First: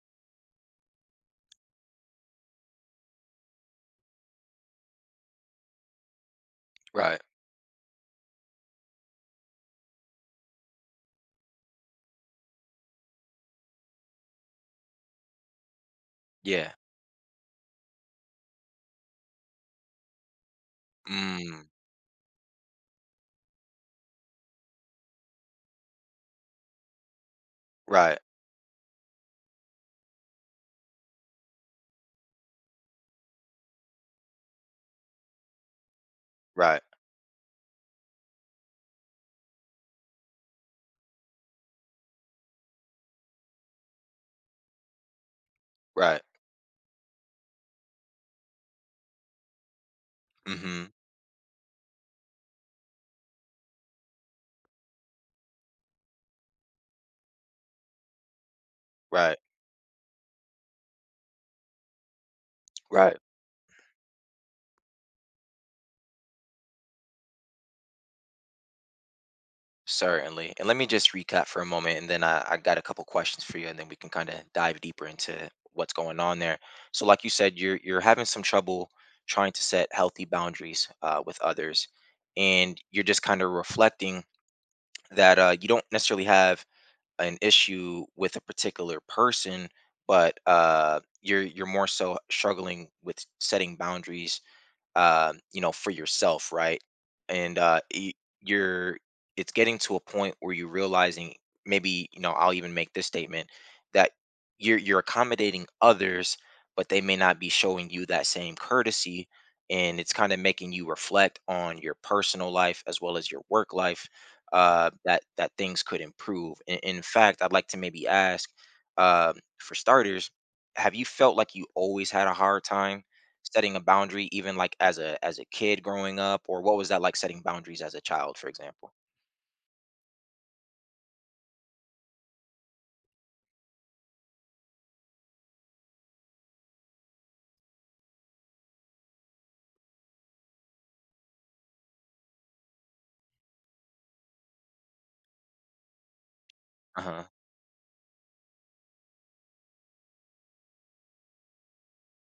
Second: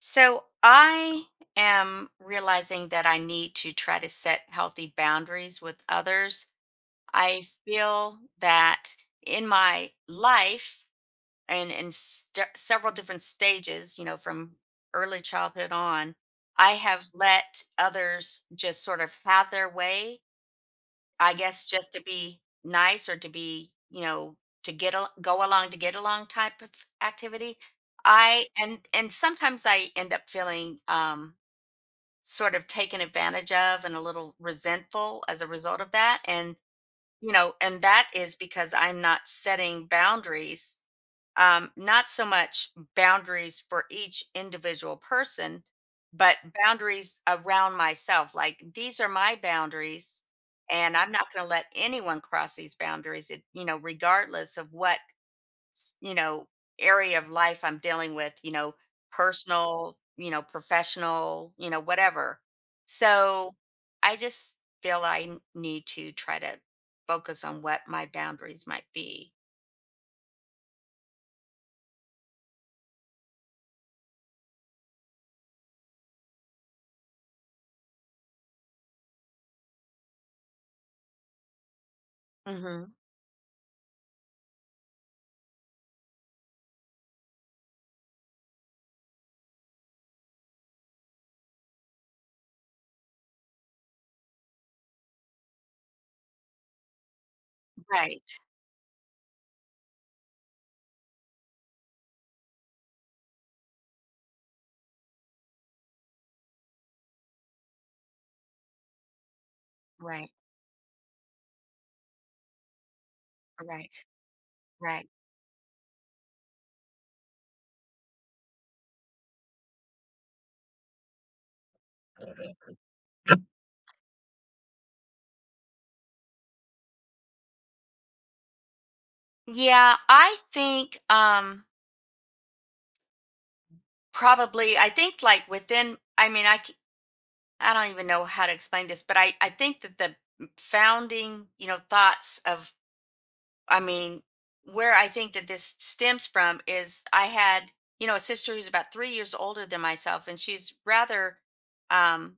So I am realizing that I need to try to set healthy boundaries with others. Right. I feel that in my life and in several different stages, you know, from early childhood on, Yeah. I have let others just sort of have their way, I Mm. guess, just to be nice or to be, you know, to go along to get along type of activity. Right. I and sometimes I end up feeling sort of taken advantage of and a little resentful as a result of that. And Right. you know, and that is because I'm not setting boundaries, not so much boundaries for each individual person, Right. but boundaries around myself. Like, these are my boundaries, Mhm. and I'm not going to let anyone cross these boundaries. Regardless of what s- you know area of life I'm dealing with, you know, Right. personal, you know, professional, you know, whatever. Right. So I just feel I need to try to focus on what my boundaries might be. Certainly. And let me just recap for a moment, and then I got a couple questions for you, and then we can kind of dive deeper into what's going on there. So, like you said, you're having some trouble trying to set healthy boundaries with others, and Hmm. you're just kind of reflecting that you don't necessarily have an issue with a particular person, but you're more so struggling with setting boundaries for yourself, right? And Right. you're, it's getting to a point where you're realizing maybe, I'll even make this statement that you're accommodating others, but they may not be showing you that same courtesy, and it's Right. kind of making you reflect on your personal life as well as your work Right, life. Uh, right. that that things could improve. In fact, I'd like to maybe ask, uh, for starters, have you felt like you always had a hard time setting a boundary, even like as a kid growing up? Or what was that like, setting boundaries as a child, for example? Yeah, I think probably, I think, like within, I mean, I don't even know how to explain this, but I think that the founding, you know, thoughts of, I mean, where I think that this stems from is I Uh-huh. had, you know, a sister who's about 3 years older than myself, and she's rather, um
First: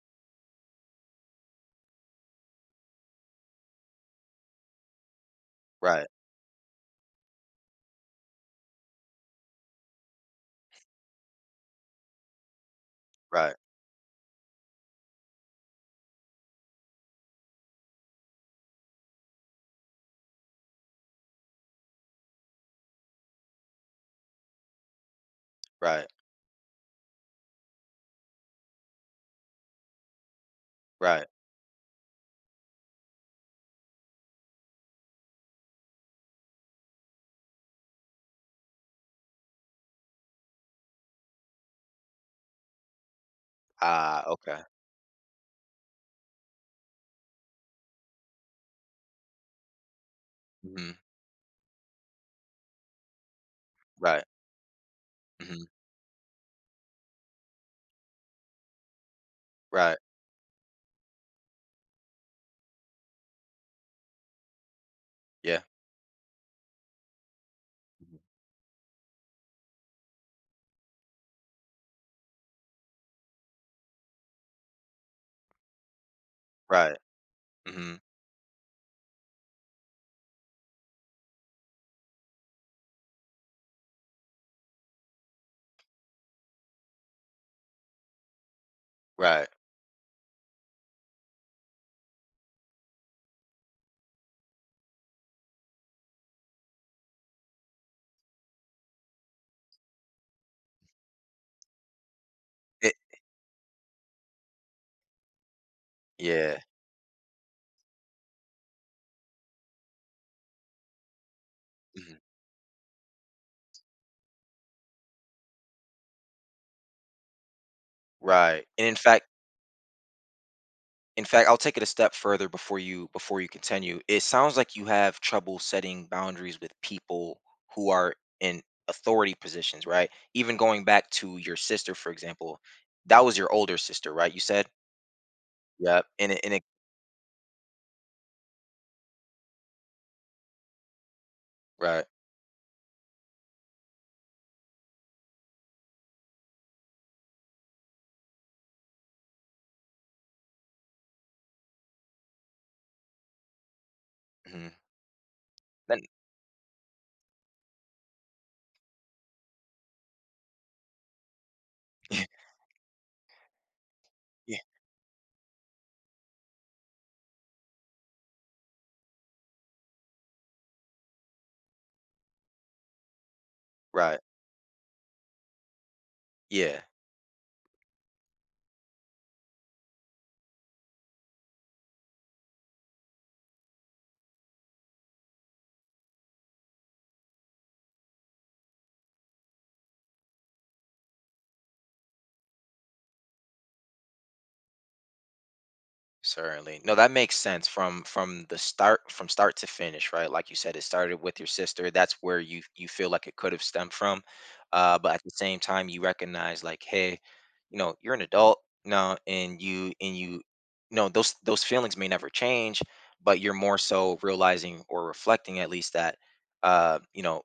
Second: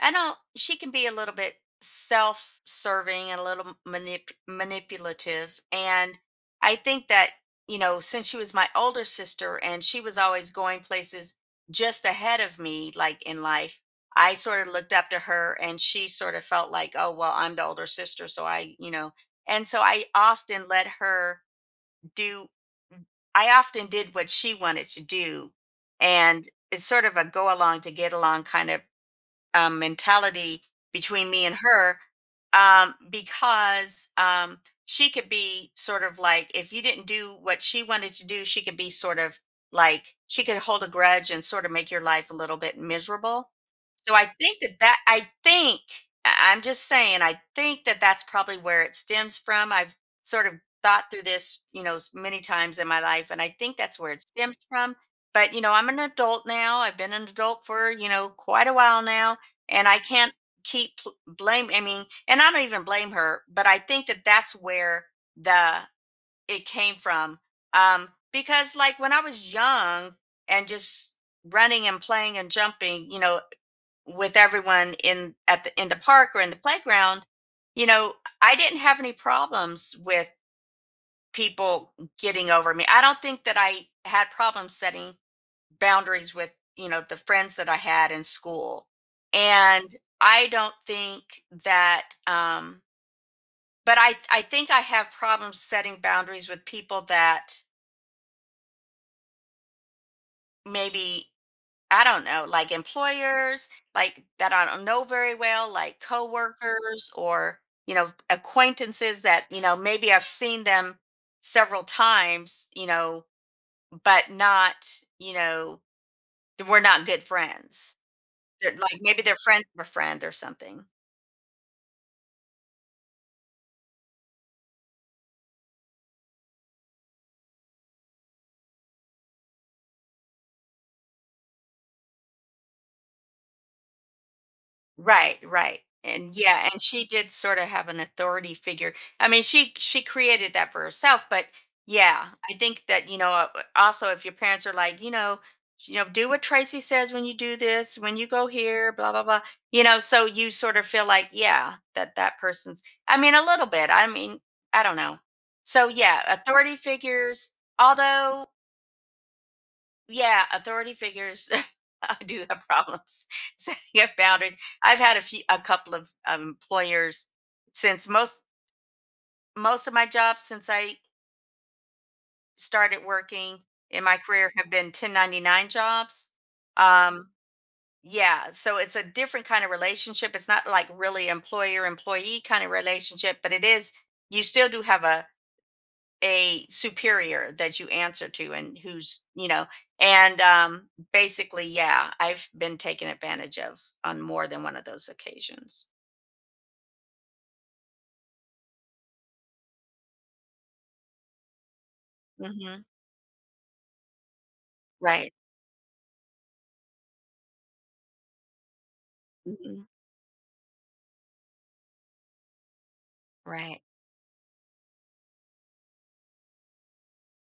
I don't. She can be a little bit self-serving and a little manipulative. Right. And I think that, you know, since she was my older sister and she was always going places just ahead of me, like in Right. life, I sort of looked up to her, and she sort of felt like, oh well, I'm the older sister, so I, you know. And so I often let her do. I often did what she wanted to do, Right. and it's sort of a go along to get along kind of mentality Right. between me and her, because she could be sort of like, if you didn't do what she wanted to do, she could be sort of like, she could hold a grudge and sort of make your life a little bit miserable. So Ah, I think okay. that that, I think, I'm just saying, I think that that's probably where it stems from. I've sort of Hmm. thought through this, you know, many times in my life, and I think that's where it Right. stems from. But you Hmm. know, I'm an adult now. I've been an adult for, you know, quite a while now, and Right. I can't keep blame. I mean, and I don't even blame her, but I think that that's where Yeah. the it came from. Mhm. Because like when I was young and just running and playing and jumping, you know, with everyone in at the in the park or in the Right. playground, you Hmm. know, I didn't have any problems with people getting over me. I don't think that I had problems setting boundaries with, you know, the friends that I had in school. Right. And I don't think that, um, but I think I have problems setting boundaries with people that maybe I don't know, like it, employers, like that I don't know very well, like yeah. coworkers or, you know, acquaintances that, you know, maybe I've seen them several Mhm. times, you know, but not, you know, we're not good friends. Right. They're and in like, maybe fact they're friends of a friend or something. In fact, I'll take it a step further before you continue. It sounds like you have trouble setting boundaries with people who are in authority positions, right? Even going back to your sister, for example, that was your older sister, right? You said. Right, right. Yep. And And it. yeah, and she did sort of have an authority figure. I mean, she created that for herself, but Right. yeah, I think that, you know, also if your parents are like, you know, do what Tracy says, when you do this, when you go here, blah blah blah. You know, so you sort of feel like, yeah, that that person's, I mean, a little bit. I mean, Hmm. I don't know. So Then. yeah, authority figures, although, yeah, authority figures do have problems setting up boundaries. Yeah. I've had a few, a couple of employers since most of my jobs since I started working in my Right. career have been 1099 jobs. Yeah. Um, yeah, so it's a different kind of relationship. It's not like really employer employee kind of relationship, but it is. You still do have a superior that you answer to, and who's, you know, and basically, yeah, I've been taken advantage of on more than one of those occasions. Certainly. No, that makes sense from start to finish, right? Like you said, it started with your sister. That's where you Hmm. you feel like it could have stemmed from. But at the Right. same time, you recognize, like, hey, you're an adult now, and Hmm. Those feelings may never change, but you're more Right. so realizing or reflecting, at least, that uh, you know,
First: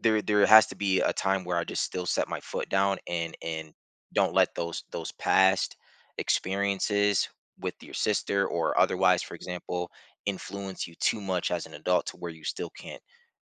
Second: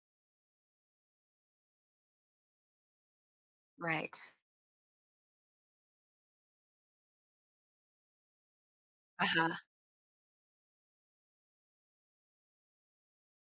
there has to be a time where I just still set my foot down and Right. don't let those past experiences with your sister or otherwise, for Uh-huh. example, influence you too much as an adult to where you still can't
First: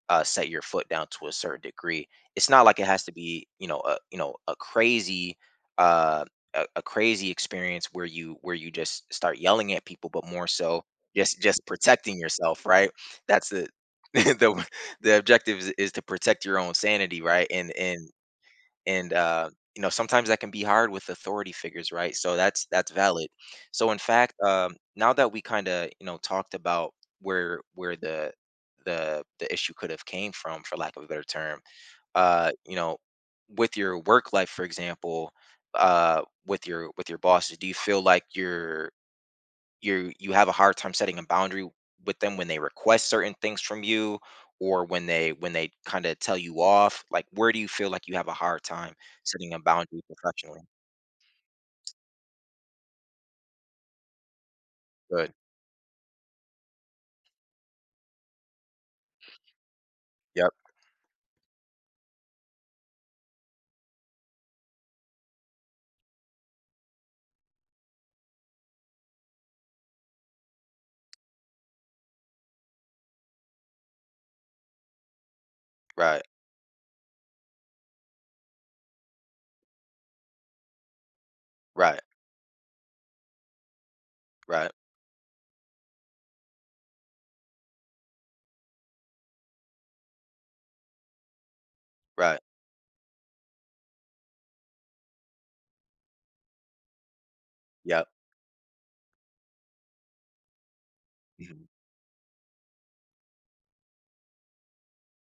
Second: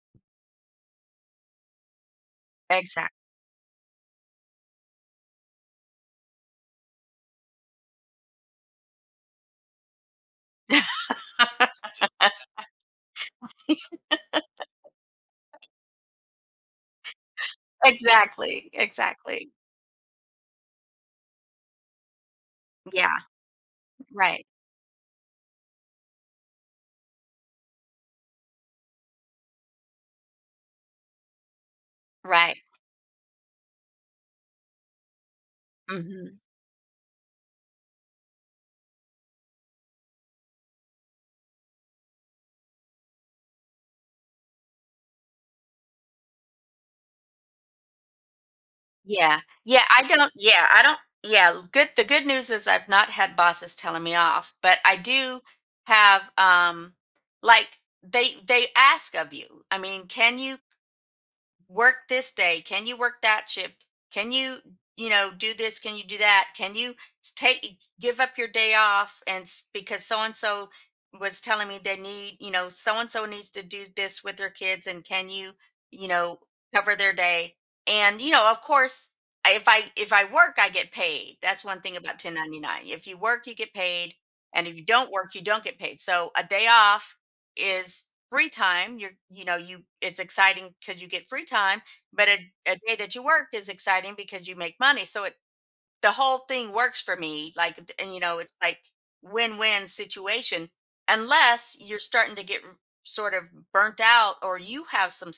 set your foot down to a certain degree. It's not like it has to Exactly. be uh, a crazy experience where you just start yelling at people, but more so just protecting yourself, right? That's the the the objective is to protect your own sanity, right, and and Exactly, and exactly. Sometimes that can be hard with authority figures, right, so that's Yeah. valid. So, in fact, Right, now that we kind of talked about where the issue could have came from, for lack of a better term, uh right. you know with your work life, for example, Hmm. With your bosses, do you feel like you have a hard time setting a boundary with them when they request certain things from you, or when they kind of tell you off? Like, where do you feel like you have a hard time Yeah. setting a boundary professionally? Yeah, I don't, yeah. Good, the good news is I've not had bosses telling me off, but I Good. do have, like, they ask of you. I mean, can Yep. you work this day? Can you work that shift? Can you, you know, do this? Can you do that? Can you take give up your day off and because so and so was telling me they need, you know, so and so needs to do this with their kids and can you, you Right. know, cover their day? And you know, of course, if I work, I get paid. That's one thing Right. about 1099. If you work, you get paid, and Right. if you don't work, you don't get paid. So a day off is free time. You're, you know, you, it's exciting because you get free time, but Right. A day that you work is exciting because you make money. So it, the whole thing works for me. Like Yep. and you know, it's like win-win situation Hmm. unless you're starting to get sort of burnt out, or you have some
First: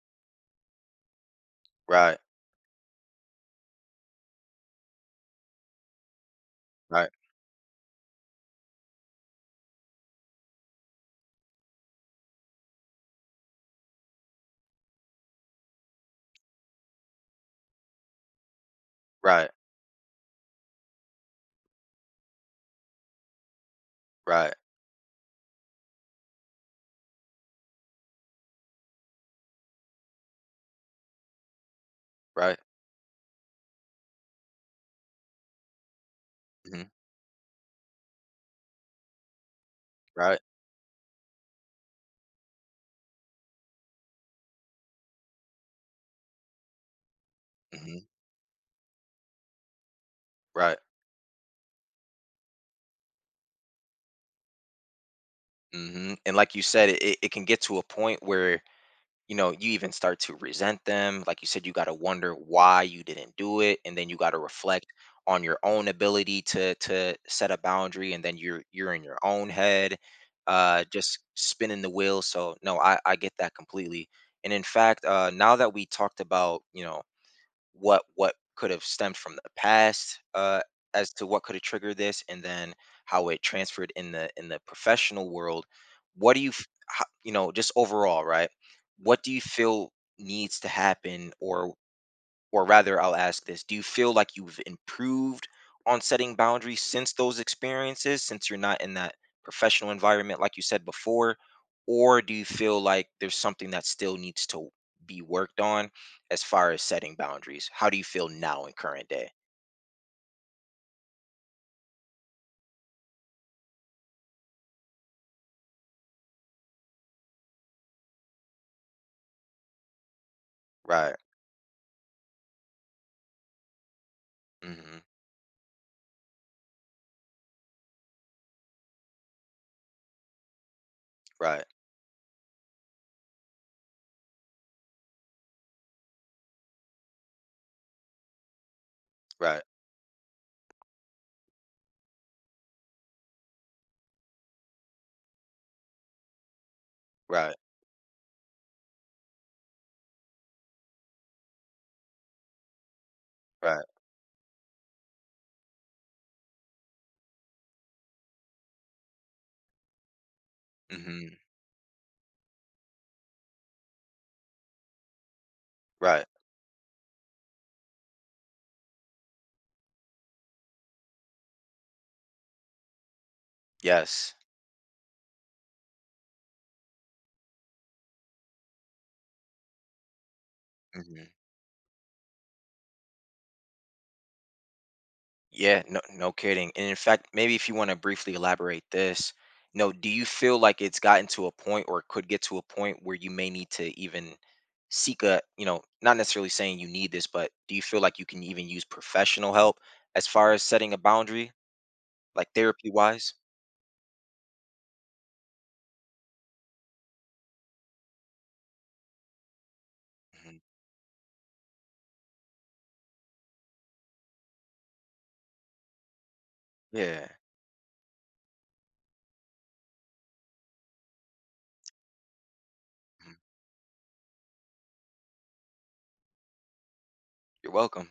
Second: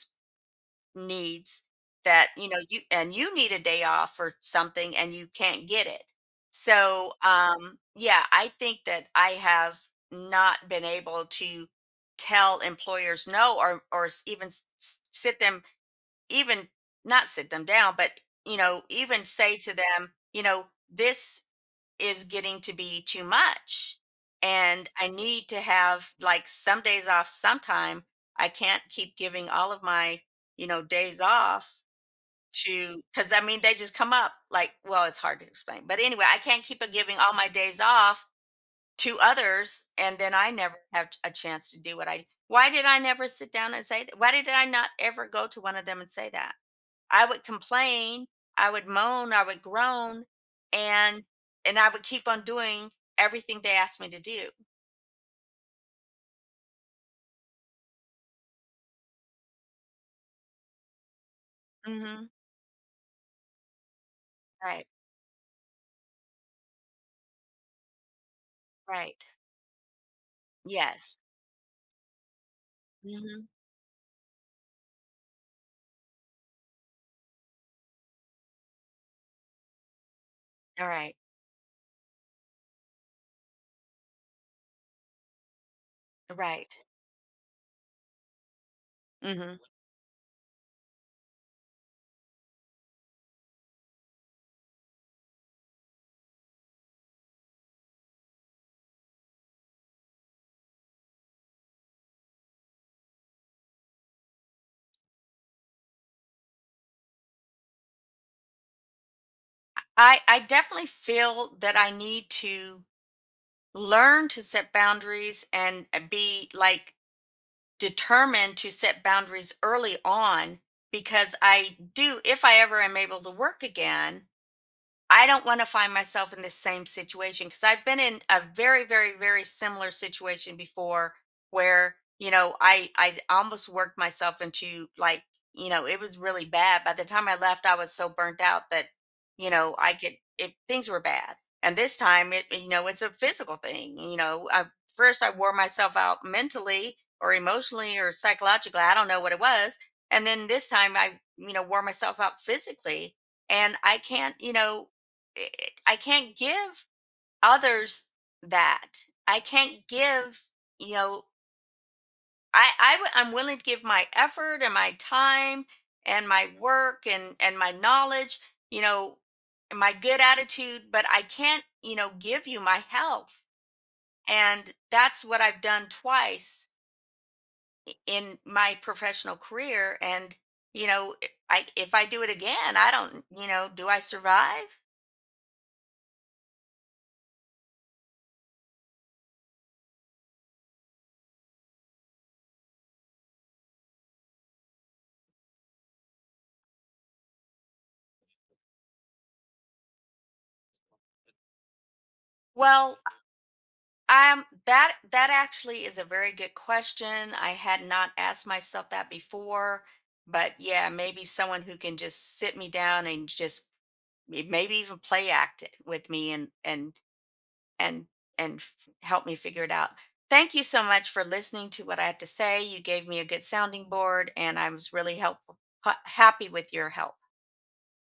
needs Right. that you know, you, and you need a day off or something and you can't get it. Right. So yeah, I think that I have not been able to tell employers no, or or even sit them, even not sit them down, but you know, even Right. say to them, you know, this is getting to be too much. Right. And I need to have like some days off sometime. I can't keep giving all of my, you know, days off Right. to because I mean they just come up like, well, it's hard to explain. But anyway, I can't keep Hmm. Giving all my days off to others, and then Right. I never have a chance to do what I, why did I never sit down and say that? Why did I not ever go to one of them and say that? I would Hmm. complain, I would moan, I would groan, Right. and and I would keep on doing everything they asked me to do. Hmm. And like you said, it can get to a point where you even start to resent them, like you said. You got to Hmm. wonder why you didn't do it, and then you got to reflect Right, on your own ability to set a boundary, and then you're in your right. own head, just Yes. spinning the wheel. So no, I get Hmm. that completely. And, in fact, now that we talked about what could have stemmed from the past, All as right. to what could have triggered this, and then how it transferred in the professional world. What do you f- Right. ho- you know just overall, right? What do you Mm-hmm. feel needs to happen, or rather, I'll ask this. Do you feel like you've improved on setting boundaries since those experiences, since you're not in that professional environment, like you said before? Or do you feel like there's something that still needs to be worked on as far as setting boundaries? How do you feel now in current day? I definitely feel that I need to learn to set boundaries, and be like determined to set boundaries early on, Right. because I do, if I ever am able to work again, Hmm. I don't want to find myself in the same situation, because I've been in a very, very, very similar situation before, Right. where, you know, I almost worked myself into like, you know, it was really bad. By the time I left, I was so burnt out that, you Right. know, I could, it, things were bad. And this time it, you know, it's a physical thing. You know, I, first I wore myself out mentally or Right. emotionally or psychologically. I don't know what it was. And then this time I, you know, wore myself out physically. And Right. I can't, you know, i- I can't give others that. I can't give, you know, Hmm. I I'm willing to give my effort and my time Right. and my work and my knowledge, you know, and my good attitude, but I can't, you know, give you my health. Yes. And that's what I've done twice in my professional career. And, you know, I, if I do it again, I don't, you know, do I survive? Yeah, no, no kidding. And, in fact, maybe if you want to briefly elaborate this, no, do you feel like it's gotten to a point or could get to a point where you may need to even seek you know, not necessarily saying you need this, but do you feel like you can even use professional help as far as setting a boundary, like therapy Well, wise? That that actually is a very good question. I had not asked myself that before, but Hmm. yeah, maybe someone who can just sit me down and just maybe even play act it with me and Yeah, and and f- help me figure it out. Thank you so much for listening to what I had to say. You gave me a mhm. good sounding board, and I was really helpful, happy with your help. You're welcome.